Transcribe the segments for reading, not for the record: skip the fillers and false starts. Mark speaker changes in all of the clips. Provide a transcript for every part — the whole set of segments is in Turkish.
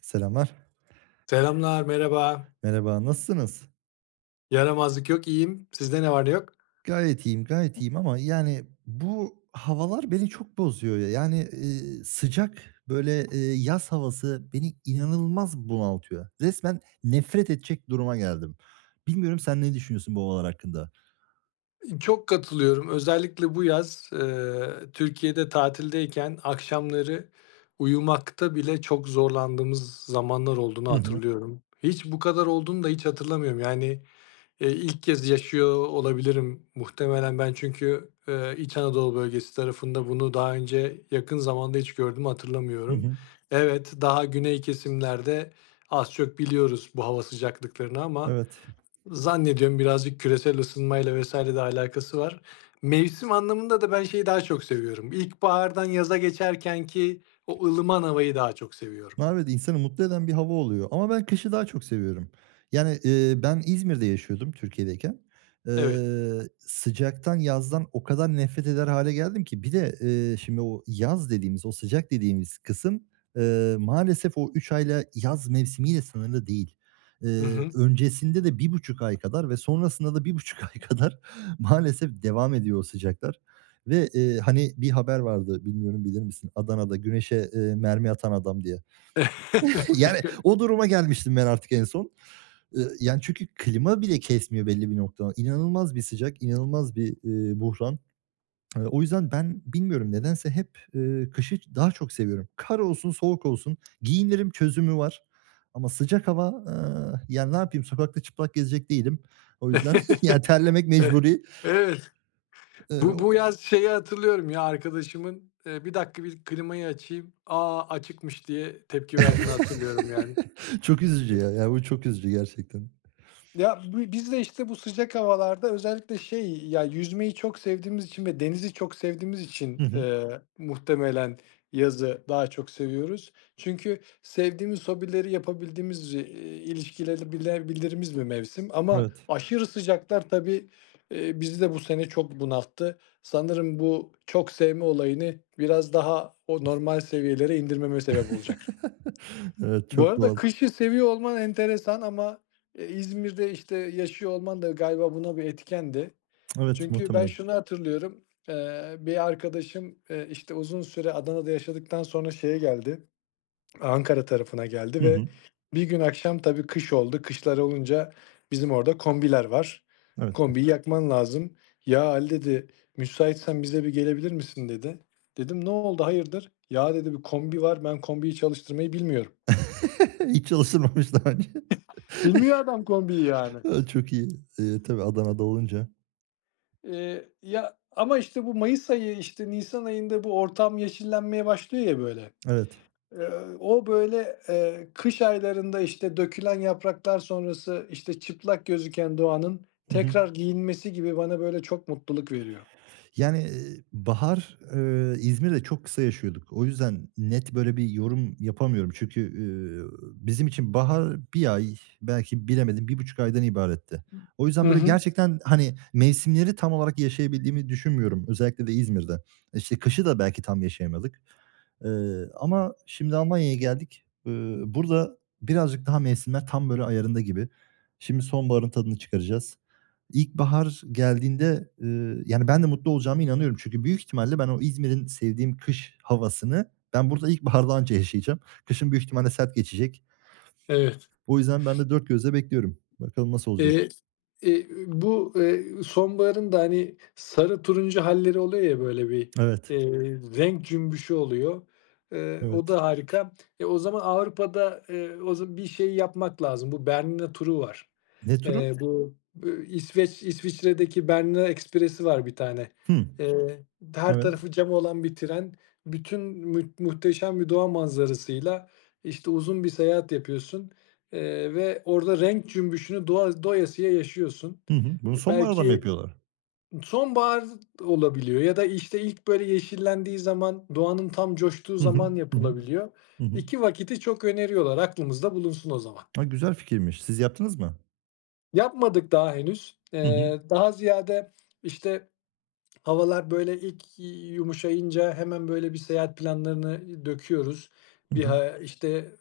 Speaker 1: Selamlar.
Speaker 2: Selamlar, merhaba.
Speaker 1: Merhaba, nasılsınız?
Speaker 2: Yaramazlık yok, iyiyim. Sizde ne var ne yok?
Speaker 1: Gayet iyiyim, gayet iyiyim ama yani bu havalar beni çok bozuyor ya. Yani, sıcak, böyle, yaz havası beni inanılmaz bunaltıyor. Resmen nefret edecek duruma geldim. Bilmiyorum sen ne düşünüyorsun bu havalar hakkında?
Speaker 2: Çok katılıyorum. Özellikle bu yaz, Türkiye'de tatildeyken akşamları uyumakta bile çok zorlandığımız zamanlar olduğunu
Speaker 1: Hı hı.
Speaker 2: hatırlıyorum. Hiç bu kadar olduğunu da hiç hatırlamıyorum. Yani ilk kez yaşıyor olabilirim muhtemelen ben çünkü, İç Anadolu bölgesi tarafında bunu daha önce yakın zamanda hiç gördüm,
Speaker 1: Hı
Speaker 2: hatırlamıyorum.
Speaker 1: hı.
Speaker 2: Evet, daha güney kesimlerde az çok biliyoruz bu hava sıcaklıklarını ama
Speaker 1: Evet.
Speaker 2: zannediyorum birazcık küresel ısınmayla vesaire de alakası var. Mevsim anlamında da ben şeyi daha çok seviyorum. İlkbahardan yaza geçerkenki o ılıman havayı daha çok seviyorum.
Speaker 1: Evet, insanı mutlu eden bir hava oluyor ama ben kışı daha çok seviyorum. Yani, ben İzmir'de yaşıyordum Türkiye'deyken.
Speaker 2: Evet.
Speaker 1: Sıcaktan, yazdan o kadar nefret eder hale geldim ki bir de, şimdi o yaz dediğimiz, o sıcak dediğimiz kısım, maalesef o 3 ayla yaz mevsimiyle sınırlı değil.
Speaker 2: Hı
Speaker 1: Eee,
Speaker 2: hı.
Speaker 1: öncesinde de bir buçuk ay kadar ve sonrasında da bir buçuk ay kadar maalesef devam ediyor o sıcaklar ve, hani, bir haber vardı, bilmiyorum bilir misin? Adana'da güneşe, mermi atan adam diye.
Speaker 2: Evet,
Speaker 1: Yani
Speaker 2: biliyorum.
Speaker 1: o duruma gelmiştim ben artık en son. Yani çünkü klima bile kesmiyor belli bir noktadan. İnanılmaz bir sıcak, inanılmaz bir, buhran. O yüzden ben bilmiyorum nedense hep, kışı daha çok seviyorum. Kar olsun, soğuk olsun, giyinirim çözümü var. Ama sıcak hava, yani ne yapayım sokakta çıplak gezecek değilim. O yüzden yani terlemek
Speaker 2: Evet.
Speaker 1: mecburi.
Speaker 2: Evet. Bu
Speaker 1: O
Speaker 2: yaz şeyi hatırlıyorum ya arkadaşımın, "1 dakika bir klimayı açayım. Aa Açıkmış." diye tepki verdiğini hatırlıyorum yani.
Speaker 1: Çok üzücü ya. Ya, bu çok üzücü gerçekten.
Speaker 2: Ya, biz de, işte, bu sıcak havalarda özellikle şey, ya, yüzmeyi çok sevdiğimiz için ve denizi çok sevdiğimiz için,
Speaker 1: Hı hı.
Speaker 2: muhtemelen yazı daha çok seviyoruz. Çünkü sevdiğimiz hobileri yapabildiğimiz, ilişkileri bilebildiğimiz bir mevsim ama
Speaker 1: Evet.
Speaker 2: aşırı sıcaklar tabii, bizi de bu sene çok bunalttı. Sanırım bu çok sevme olayını biraz daha o normal seviyelere indirmeme sebep olacak.
Speaker 1: Evet,
Speaker 2: Bu
Speaker 1: çok
Speaker 2: arada
Speaker 1: doğal.
Speaker 2: kışı seviyor olman enteresan ama, İzmir'de, işte, yaşıyor olman da galiba buna bir etkendi.
Speaker 1: Evet,
Speaker 2: Çünkü ben
Speaker 1: muhtemelen.
Speaker 2: şunu hatırlıyorum, bir arkadaşım, işte, uzun süre Adana'da yaşadıktan sonra şeye geldi, Ankara tarafına geldi
Speaker 1: Hı
Speaker 2: ve
Speaker 1: hı.
Speaker 2: bir gün akşam tabii kış oldu. Kışlar olunca bizim orada kombiler var.
Speaker 1: Evet.
Speaker 2: Kombiyi yakman lazım. "Ya, Ali" dedi, "müsaitsen bize bir gelebilir misin?" dedi. Dedim, "Ne oldu, hayırdır?" "Ya" dedi, "Bir kombi var, ben kombiyi çalıştırmayı bilmiyorum."
Speaker 1: Hiç çalışılmamış daha önce.
Speaker 2: Bilmiyor adam kombiyi yani.
Speaker 1: Çok iyi. Tabii Adana'da olunca.
Speaker 2: Ya ama işte bu mayıs ayı, işte nisan ayında bu ortam yeşillenmeye başlıyor ya böyle.
Speaker 1: Evet.
Speaker 2: O böyle, kış aylarında işte dökülen yapraklar sonrası işte çıplak gözüken doğanın
Speaker 1: Hı hı.
Speaker 2: tekrar giyinmesi gibi bana böyle çok mutluluk veriyor.
Speaker 1: Yani, bahar, İzmir'de çok kısa yaşıyorduk. O yüzden net böyle bir yorum yapamıyorum. Çünkü, bizim için bahar bir ay, belki bilemedim bir buçuk aydan ibaretti. O yüzden
Speaker 2: Hı
Speaker 1: böyle
Speaker 2: hı,
Speaker 1: gerçekten, hani, mevsimleri tam olarak yaşayabildiğimi düşünmüyorum. Özellikle de İzmir'de. İşte, kışı da belki tam yaşayamadık. Ama şimdi Almanya'ya geldik. Burada birazcık daha mevsimler tam böyle ayarında gibi. Şimdi sonbaharın tadını çıkaracağız. İlkbahar geldiğinde, yani, ben de mutlu olacağıma inanıyorum. Çünkü büyük ihtimalle ben o İzmir'in sevdiğim kış havasını ben burada ilkbaharda anca yaşayacağım. Kışın büyük ihtimalle sert geçecek.
Speaker 2: evet.
Speaker 1: O yüzden ben de dört gözle bekliyorum. Bakalım nasıl olacak?
Speaker 2: Eee Bu sonbaharın da, hani, sarı turuncu halleri oluyor ya, böyle bir
Speaker 1: Evet,
Speaker 2: eee, renk cümbüşü oluyor. O
Speaker 1: evet.
Speaker 2: da harika. O zaman Avrupa'da, o za bir şey yapmak lazım. Bu Bernina turu var.
Speaker 1: Ne turu?
Speaker 2: Bu, İsveç İsviçre'deki Bernina Ekspresi var bir tane.
Speaker 1: Hımm,
Speaker 2: Eee, Her
Speaker 1: evet.
Speaker 2: tarafı cam olan bir tren. Bütün mü Muhteşem bir doğa manzarasıyla, işte, uzun bir seyahat yapıyorsun. Ve orada renk cümbüşünü doğa doyasıya yaşıyorsun.
Speaker 1: Hı hı. Bunu sonbaharda mı
Speaker 2: Belki
Speaker 1: yapıyorlar?
Speaker 2: sonbahar olabiliyor ya da, işte, ilk böyle yeşillendiği zaman, doğanın tam coştuğu
Speaker 1: Hı hı.
Speaker 2: zaman
Speaker 1: Hı hı.
Speaker 2: yapılabiliyor.
Speaker 1: Hı hı.
Speaker 2: 2 vakiti çok öneriyorlar. Aklımızda bulunsun o zaman.
Speaker 1: A, güzel fikirmiş. Siz yaptınız mı?
Speaker 2: Yapmadık daha henüz.
Speaker 1: Hı hı.
Speaker 2: Daha ziyade, işte, havalar böyle ilk yumuşayınca hemen böyle bir seyahat planlarını döküyoruz.
Speaker 1: Hı
Speaker 2: Bir
Speaker 1: hı.
Speaker 2: ha işte,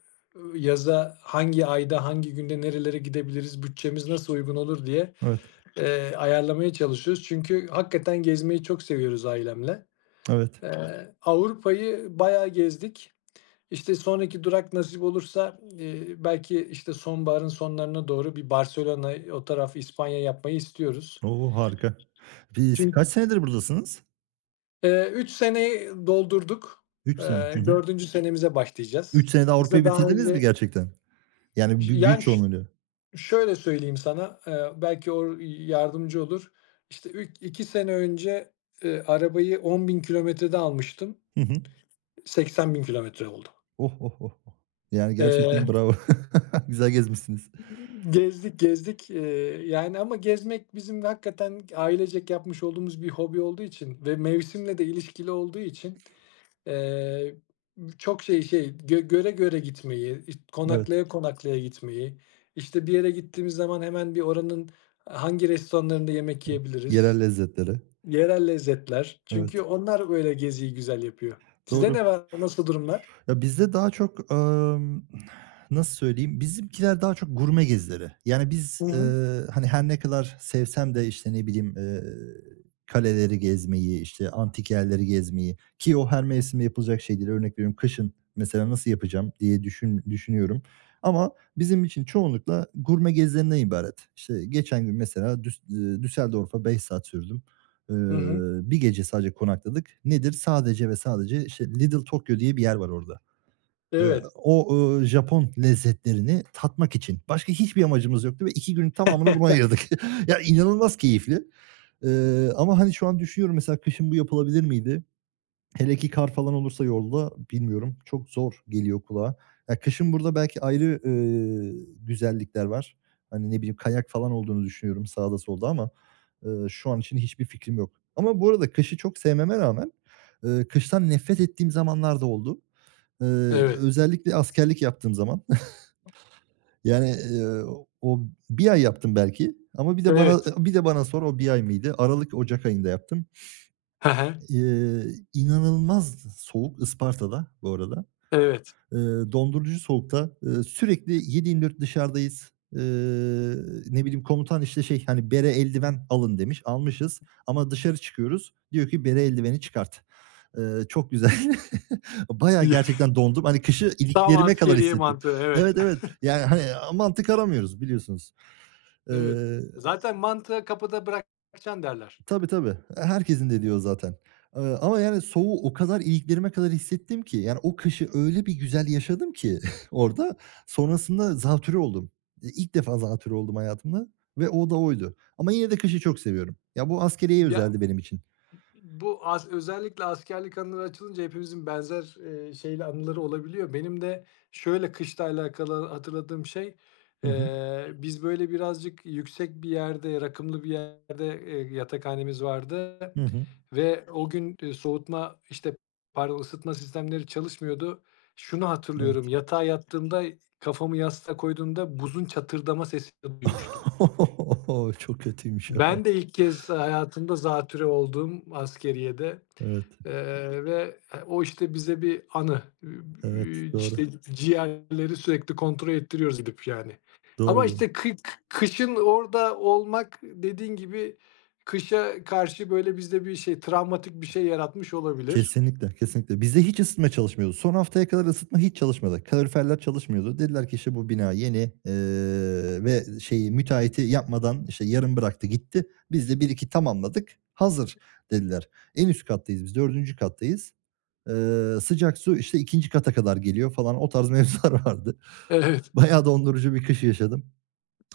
Speaker 2: yaza hangi ayda, hangi günde nerelere gidebiliriz, bütçemiz nasıl uygun olur diye
Speaker 1: Evet,
Speaker 2: ayarlamaya çalışıyoruz. Çünkü hakikaten gezmeyi çok seviyoruz ailemle.
Speaker 1: evet.
Speaker 2: Evet. Avrupa'yı bayağı gezdik. İşte sonraki durak nasip olursa belki işte sonbaharın sonlarına doğru bir Barcelona, o taraf İspanya yapmayı istiyoruz.
Speaker 1: O, harika. Biz
Speaker 2: Çünkü
Speaker 1: kaç senedir buradasınız?
Speaker 2: 3 seneyi doldurduk.
Speaker 1: Üç sene. Hı hı.
Speaker 2: Dördüncü senemize başlayacağız.
Speaker 1: 3 senede
Speaker 2: Biz de
Speaker 1: Avrupa'yı
Speaker 2: daha
Speaker 1: bitirdiniz mi
Speaker 2: önce
Speaker 1: gerçekten? Yani büyük
Speaker 2: yani
Speaker 1: çoğunluğuyla.
Speaker 2: şöyle söyleyeyim sana, belki o yardımcı olur. İşte, ilk 2 sene önce, arabayı 10.000 kilometrede almıştım.
Speaker 1: Hı hı.
Speaker 2: 80.000 kilometre oldu.
Speaker 1: Oh, oh, oh, oh. Yani gerçekten
Speaker 2: Eee,
Speaker 1: bravo. Güzel gezmişsiniz.
Speaker 2: Tamam, gezdik, gezdik, yani ama gezmek bizim hakikaten ailecek yapmış olduğumuz bir hobi olduğu için ve mevsimle de ilişkili olduğu için, eee, çok şey, göre göre gitmeyi,
Speaker 1: Evet.
Speaker 2: konaklaya konaklaya gitmeyi, işte, bir yere gittiğimiz zaman hemen bir oranın hangi restoranlarında yemek
Speaker 1: Yerel
Speaker 2: yiyebiliriz?
Speaker 1: lezzetleri.
Speaker 2: Yerel lezzetler. Çünkü
Speaker 1: Evet.
Speaker 2: onlar öyle geziyi güzel yapıyor. Sizde
Speaker 1: Doğru.
Speaker 2: ne var? Nasıl durumlar?
Speaker 1: Ya, bizde daha çok, nasıl söyleyeyim, bizimkiler daha çok gurme gezileri. Yani, biz,
Speaker 2: Hı hı.
Speaker 1: hani, her ne kadar sevsem de, işte, ne bileyim, kaleleri gezmeyi, işte, antik yerleri gezmeyi ki o her mevsimde yapılacak şey değil. Örnek veriyorum, kışın mesela nasıl yapacağım diye düşünüyorum ama bizim için çoğunlukla gurme gezilerinden ibaret. İşte, geçen gün mesela Düsseldorf'a 5 saat sürdüm. Eee,
Speaker 2: Hı hı.
Speaker 1: bir gece sadece konakladık. Nedir? Sadece ve sadece, işte, Lidl Tokyo diye bir yer var orada. Eee,
Speaker 2: Evet,
Speaker 1: o, Japon lezzetlerini tatmak için. Başka hiçbir amacımız yoktu ve 2 günün tamamını buna ayırdık. Ya, inanılmaz keyifli. Ama, hani, şu an düşünüyorum mesela kışın bu yapılabilir miydi? Hele ki kar falan olursa yolda bilmiyorum. Çok zor geliyor kulağa. Ya, kışın burada belki ayrı, güzellikler var. Hani, ne bileyim kayak falan olduğunu düşünüyorum sağda solda ama, şu an için hiçbir fikrim yok. Ama bu arada kışı çok sevmeme rağmen, kıştan nefret ettiğim zamanlar da oldu. Eee,
Speaker 2: evet,
Speaker 1: özellikle askerlik yaptığım zaman yani, o bir ay yaptım belki ama bir de bana,
Speaker 2: evet.
Speaker 1: bir de bana sor o bir ay mıydı? Aralık, ocak ayında yaptım.
Speaker 2: He he.
Speaker 1: Eee, inanılmaz soğuk Isparta'da bu arada.
Speaker 2: Evet.
Speaker 1: Eee, dondurucu soğukta, sürekli 7/24 dışarıdayız. Ne bileyim komutan işte şey, hani, "Bere, eldiven alın." demiş. Almışız ama dışarı çıkıyoruz. Diyor ki, "Bere, eldiveni çıkart." Çok güzel. Bayağı gerçekten dondum. Hani kışı
Speaker 2: Tam
Speaker 1: iliklerime kadar
Speaker 2: askeriye
Speaker 1: hissettim.
Speaker 2: mantığı, evet.
Speaker 1: Evet, evet. Yani, hani, mantık aramıyoruz biliyorsunuz.
Speaker 2: Evet.
Speaker 1: Eee,
Speaker 2: Zaten mantığı kapıda bırakacaksın derler.
Speaker 1: tabii, tabii. Herkesin dediği o zaten. Ama yani soğuğu o kadar iliklerime kadar hissettim ki, yani o kışı öyle bir güzel yaşadım ki orada, sonrasında zatürre oldum. İ ilk defa zatürre oldum hayatımda ve o da oydu. Ama yine de kışı çok seviyorum. Ya, bu askeriyeye
Speaker 2: Ya,
Speaker 1: özeldi benim için.
Speaker 2: Bu as özellikle askerlik anıları açılınca hepimizin benzer, şeyle anıları olabiliyor. Benim de şöyle kışla alakalı hatırladığım şey,
Speaker 1: Hı hı.
Speaker 2: biz böyle birazcık yüksek bir yerde, rakımlı bir yerde, yatakhanemiz vardı
Speaker 1: Hı hı.
Speaker 2: ve o gün, soğutma, işte, pardon, ısıtma sistemleri çalışmıyordu. Şunu hatırlıyorum,
Speaker 1: Evet.
Speaker 2: yatağa yattığımda, kafamı yastığa koyduğumda buzun çatırdama sesi duymuştum.
Speaker 1: Çok kötüymüş.
Speaker 2: Ben de ilk kez hayatımda zatürre olduğum askeriyede,
Speaker 1: Evet,
Speaker 2: ve, o, işte, bize bir anı.
Speaker 1: evet. Doğru.
Speaker 2: İşte, ciğerleri sürekli kontrol ettiriyoruz gidip, yani. Ama,
Speaker 1: Doğru, doğru.
Speaker 2: işte, kışın orada olmak dediğin gibi kışa karşı, böyle, bizde bir şey, travmatik bir şey yaratmış olabilir.
Speaker 1: Kesinlikle, kesinlikle. Bizde hiç ısıtma çalışmıyordu. Son haftaya kadar ısıtma hiç çalışmadı. Kaloriferler çalışmıyordu. Dediler ki, işte, bu bina yeni, ve şeyi müteahhiti yapmadan, işte, yarım bıraktı gitti. Biz de 1-2 tamamladık, hazır dediler. En üst kattayız biz, dördüncü kattayız. Sıcak su, işte, ikinci kata kadar geliyor falan. O tarz mevzular vardı.
Speaker 2: Evet.
Speaker 1: Bayağı dondurucu bir kış yaşadım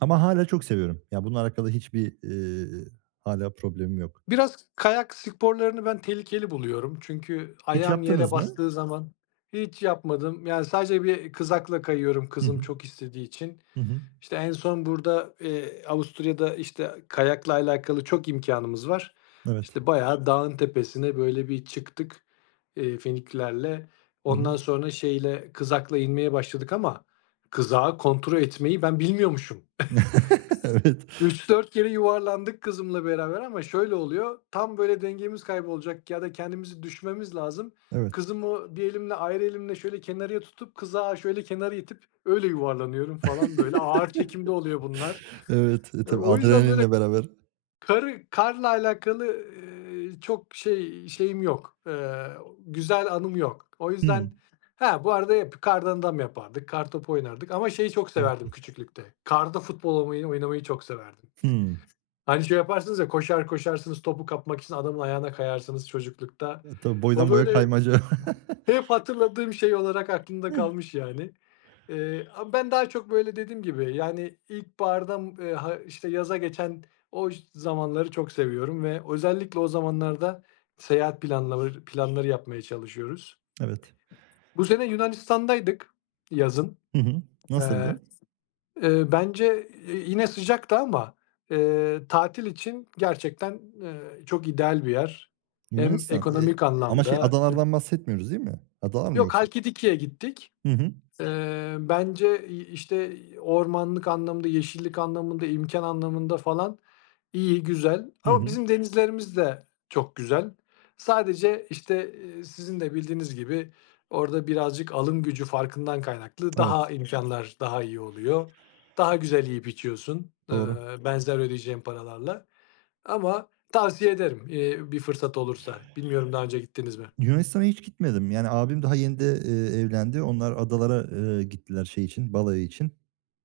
Speaker 1: ama hala çok seviyorum. Ya, bununla alakalı hiçbir, hâlâ problemim yok.
Speaker 2: Biraz kayak sporlarını ben tehlikeli buluyorum. Çünkü
Speaker 1: Hiç
Speaker 2: ayağım yere
Speaker 1: yaptınız mı?
Speaker 2: bastığı zaman hiç yapmadım. Yani sadece bir kızakla kayıyorum
Speaker 1: Hı
Speaker 2: kızım
Speaker 1: hı.
Speaker 2: çok istediği için.
Speaker 1: Hı hı.
Speaker 2: İşte en son burada, Avusturya'da, işte, kayakla alakalı çok imkânımız var.
Speaker 1: Evet.
Speaker 2: İşte, bayağı dağın tepesine böyle bir çıktık, Finiklerle.
Speaker 1: Hı hı.
Speaker 2: Ondan sonra şeyle, kızakla inmeye başladık ama kızağı kontrol etmeyi ben bilmiyormuşum.
Speaker 1: Evet,
Speaker 2: Üç dört kere yuvarlandık kızımla beraber ama şöyle oluyor. Tam böyle dengemiz kaybolacak ya da kendimizi düşmemiz lazım.
Speaker 1: evet,
Speaker 2: Kızımı bir elimle ayrı elimle şöyle kenarıya tutup kıza şöyle kenara itip öyle yuvarlanıyorum falan böyle. Ağır çekimde oluyor bunlar.
Speaker 1: evet. E, tabii
Speaker 2: O yüzden böyle
Speaker 1: adrenalinle beraber.
Speaker 2: karla alakalı, çok şeyim yok. Güzel anım yok. O yüzden
Speaker 1: Hımm.
Speaker 2: ha bu arada hep kardan adam yapardık. Kartopu oynardık ama şeyi çok
Speaker 1: Evet.
Speaker 2: severdim küçüklükte. Karda futbol oynamayı oynamayı çok severdim.
Speaker 1: Hımm.
Speaker 2: Hani şey yaparsınız ya koşar koşarsınız topu kapmak için adamın ayağına kayarsınız çocuklukta.
Speaker 1: E, tabii
Speaker 2: O
Speaker 1: boydan boya
Speaker 2: böyle
Speaker 1: kaymaca.
Speaker 2: hep hatırladığım şey olarak aklımda kalmış yani. Ama ben daha çok böyle dediğim gibi yani ilkbaharda, ha işte yaza geçen o zamanları çok seviyorum ve özellikle o zamanlarda seyahat planları yapmaya çalışıyoruz.
Speaker 1: Evet.
Speaker 2: Bu sene Yunanistan'daydık yazın.
Speaker 1: Hı hı. Nasıldı?
Speaker 2: Bence, yine sıcaktı ama, tatil için gerçekten, çok ideal bir yer. Hem
Speaker 1: Yunanistan. Eee,
Speaker 2: ekonomik
Speaker 1: ama şey
Speaker 2: anlamda gitmiştin?
Speaker 1: adalardan bahsetmiyoruz değil mi? Adalar mı
Speaker 2: Yok,
Speaker 1: yoksa?
Speaker 2: Halkidiki'ye gittik.
Speaker 1: Hı hı.
Speaker 2: Bence işte, ormanlık anlamında, yeşillik anlamında, imkan anlamında falan iyi, güzel
Speaker 1: Hı
Speaker 2: ama
Speaker 1: hı.
Speaker 2: bizim denizlerimiz de çok güzel. Sadece, işte, sizin de bildiğiniz gibi orada birazcık alım gücü farkından kaynaklı
Speaker 1: Evet,
Speaker 2: daha imkanlar daha iyi oluyor. Daha güzel yiyip içiyorsun,
Speaker 1: doğru.
Speaker 2: benzer ödeyeceğim paralarla ama tavsiye ederim, bir fırsat olursa. Bilmiyorum daha önce gittiniz mi?
Speaker 1: Yunanistan'a hiç gitmedim. Yani abim daha yeni de, evlendi. Onlar adalara, gittiler şey için, balayı için.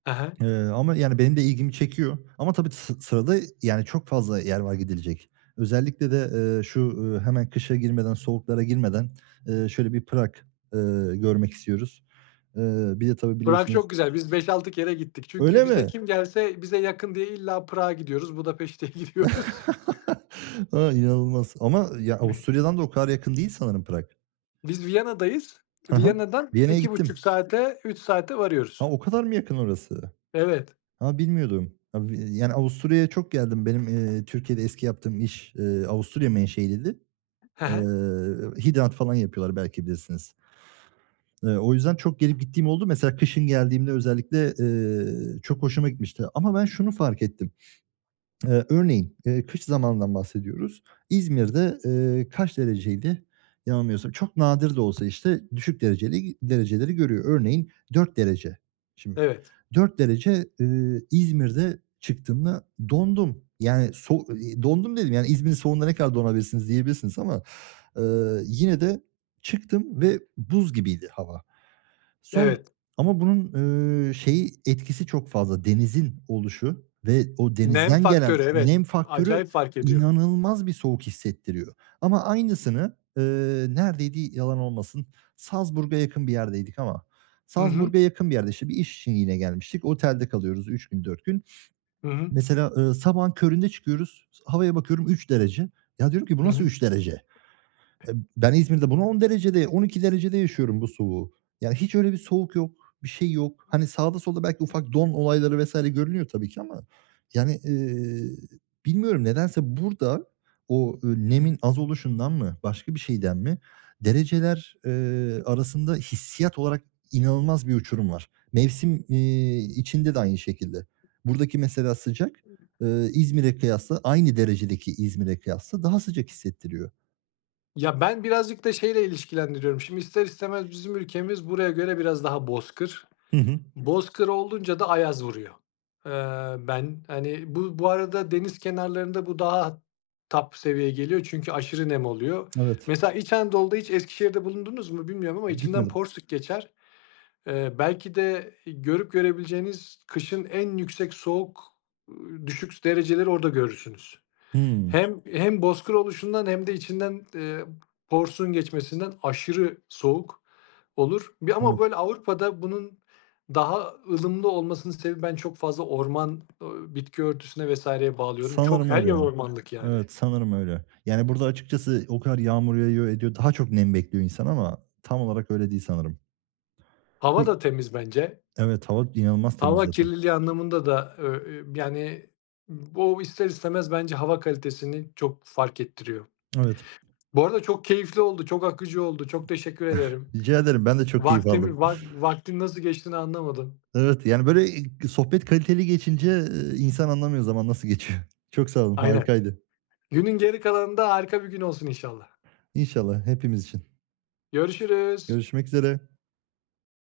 Speaker 2: He,
Speaker 1: Ama yani benim de ilgimi çekiyor ama tabii sırada yani çok fazla yer var gidilecek. Özellikle de, şu, hemen kışa girmeden, soğuklara girmeden, şöyle bir Prag, eee, görmek istiyoruz. Bir de tabii
Speaker 2: Prag çok
Speaker 1: biliyorsunuz.
Speaker 2: güzel. Biz beş-altı kere gittik. Çünkü
Speaker 1: Öyle
Speaker 2: bize
Speaker 1: mi?
Speaker 2: kim gelse bize yakın diye illa Prag'a gidiyoruz, Budapeşte'ye gidiyoruz.
Speaker 1: A, inanılmaz ama ya Avusturya'dan da o kadar yakın değil sanırım Prag.
Speaker 2: Biz Viyana'dayız.
Speaker 1: Hı hı.
Speaker 2: Viyana'dan
Speaker 1: Viyana'ya
Speaker 2: iki buçuk
Speaker 1: gittim.
Speaker 2: saate, 3 saate
Speaker 1: Ha,
Speaker 2: varıyoruz.
Speaker 1: o kadar mı yakın orası?
Speaker 2: Evet.
Speaker 1: Ha, bilmiyordum. Ya, yani Avusturya'ya çok geldim. Benim, Türkiye'de eski yaptığım iş, Avusturya menşeliydi.
Speaker 2: Hı
Speaker 1: Eee,
Speaker 2: hı.
Speaker 1: hidrat falan yapıyorlar belki bilirsiniz. O yüzden çok gelip gittiğim oldu. Mesela kışın geldiğimde özellikle, çok hoşuma gitmişti ama ben şunu fark ettim. Örneğin, kış zamanından bahsediyoruz. İzmir'de, kaç dereceydi? Yanılmıyorsam çok nadir de olsa, işte, düşük dereceli dereceleri görüyor. Örneğin 4 derece. Şimdi
Speaker 2: Evet,
Speaker 1: 4 derece, İzmir'de çıktığımda dondum. Yani dondum dedim, yani İzmir'in soğuğunda ne kadar donabilirsiniz diyebilirsiniz ama yine de çıktım ve buz gibiydi hava. Son
Speaker 2: evet.
Speaker 1: ama bunun, şeyi etkisi çok fazla, denizin oluşu ve o
Speaker 2: Nem
Speaker 1: denizden
Speaker 2: faktörü,
Speaker 1: gelen
Speaker 2: evet.
Speaker 1: nem faktörü
Speaker 2: Acayip fark ediyor.
Speaker 1: inanılmaz bir soğuk hissettiriyor. Ama aynısını, neredeydi yalan olmasın, Salzburg'a yakın bir yerdeydik ama
Speaker 2: Hı hı,
Speaker 1: Salzburg'a yakın bir yerde, işte, bir iş için yine gelmiştik. Otelde kalıyoruz 3 gün 4 gün.
Speaker 2: hı hı,
Speaker 1: Mesela, sabahın köründe çıkıyoruz, havaya bakıyorum 3 derece. Ya diyorum ki bu
Speaker 2: hı
Speaker 1: nasıl
Speaker 2: hı.
Speaker 1: 3 derece? E, ben İzmir'de bunu 10 derecede, 12 derecede yaşıyorum bu soğuğu. Yani hiç öyle bir soğuk yok, bir şey yok. Hani sağda solda belki ufak don olayları vesaire görünüyor tabii ki ama yani, bilmiyorum nedense burada o, nemin az oluşundan mı, başka bir şeyden mi dereceler, arasında hissiyat olarak inanılmaz bir uçurum var. Mevsim, içinde de aynı şekilde. Buradaki mesela sıcak, İzmir'e kıyasla aynı derecedeki İzmir'e kıyasla daha sıcak hissettiriyor.
Speaker 2: Ya, ben birazcık da şeyle ilişkilendiriyorum. Şimdi ister istemez bizim ülkemiz buraya göre biraz daha bozkır. Bozkır olunca da ayaz vuruyor. Ben, hani, bu arada deniz kenarlarında bu daha top seviye geliyor çünkü aşırı nem oluyor.
Speaker 1: Evet.
Speaker 2: Mesela İç Anadolu'da hiç Eskişehir'de bulundunuz mu bilmiyorum ama içinden
Speaker 1: Gitmedim.
Speaker 2: Porsuk geçer. Belki de görüp görebileceğiniz kışın en yüksek soğuk, düşük dereceleri orada görürsünüz.
Speaker 1: Hımm.
Speaker 2: Hem hem bozkır oluşundan hem de içinden, porsun geçmesinden aşırı soğuk olur. Bir ama
Speaker 1: Evet.
Speaker 2: böyle Avrupa'da bunun daha ılımlı olmasının sebebi ben çok fazla orman, bitki örtüsüne vs.ye bağlıyorum. Çok
Speaker 1: Sanırım
Speaker 2: her
Speaker 1: öyle
Speaker 2: yer
Speaker 1: ya.
Speaker 2: ormanlık yani.
Speaker 1: Evet, sanırım öyle. Yani, burada açıkçası o kadar yağmur yağıyor, ediyor, daha çok nem bekliyor insan ama tam olarak öyle değil sanırım.
Speaker 2: Hava
Speaker 1: İ
Speaker 2: da temiz bence.
Speaker 1: evet, hava inanılmaz temiz
Speaker 2: Hava
Speaker 1: zaten.
Speaker 2: kirliliği anlamında da, yani bu ister istemez bence hava kalitesini çok fark ettiriyor.
Speaker 1: Evet.
Speaker 2: Bu arada çok keyifli oldu, çok akıcı oldu. Çok teşekkür ederim.
Speaker 1: Rica ederim, ben de çok keyif
Speaker 2: Vaktimi
Speaker 1: aldım.
Speaker 2: vak Vaktin nasıl geçtiğini anlamadım.
Speaker 1: Evet, yani, böyle, sohbet kaliteli geçince, insan anlamıyor zaman nasıl geçiyor. Çok sağ olun,
Speaker 2: Aynen.
Speaker 1: harikaydı.
Speaker 2: Günün geri kalanında harika bir gün olsun inşallah.
Speaker 1: İnşallah hepimiz için.
Speaker 2: Görüşürüz.
Speaker 1: Görüşmek üzere.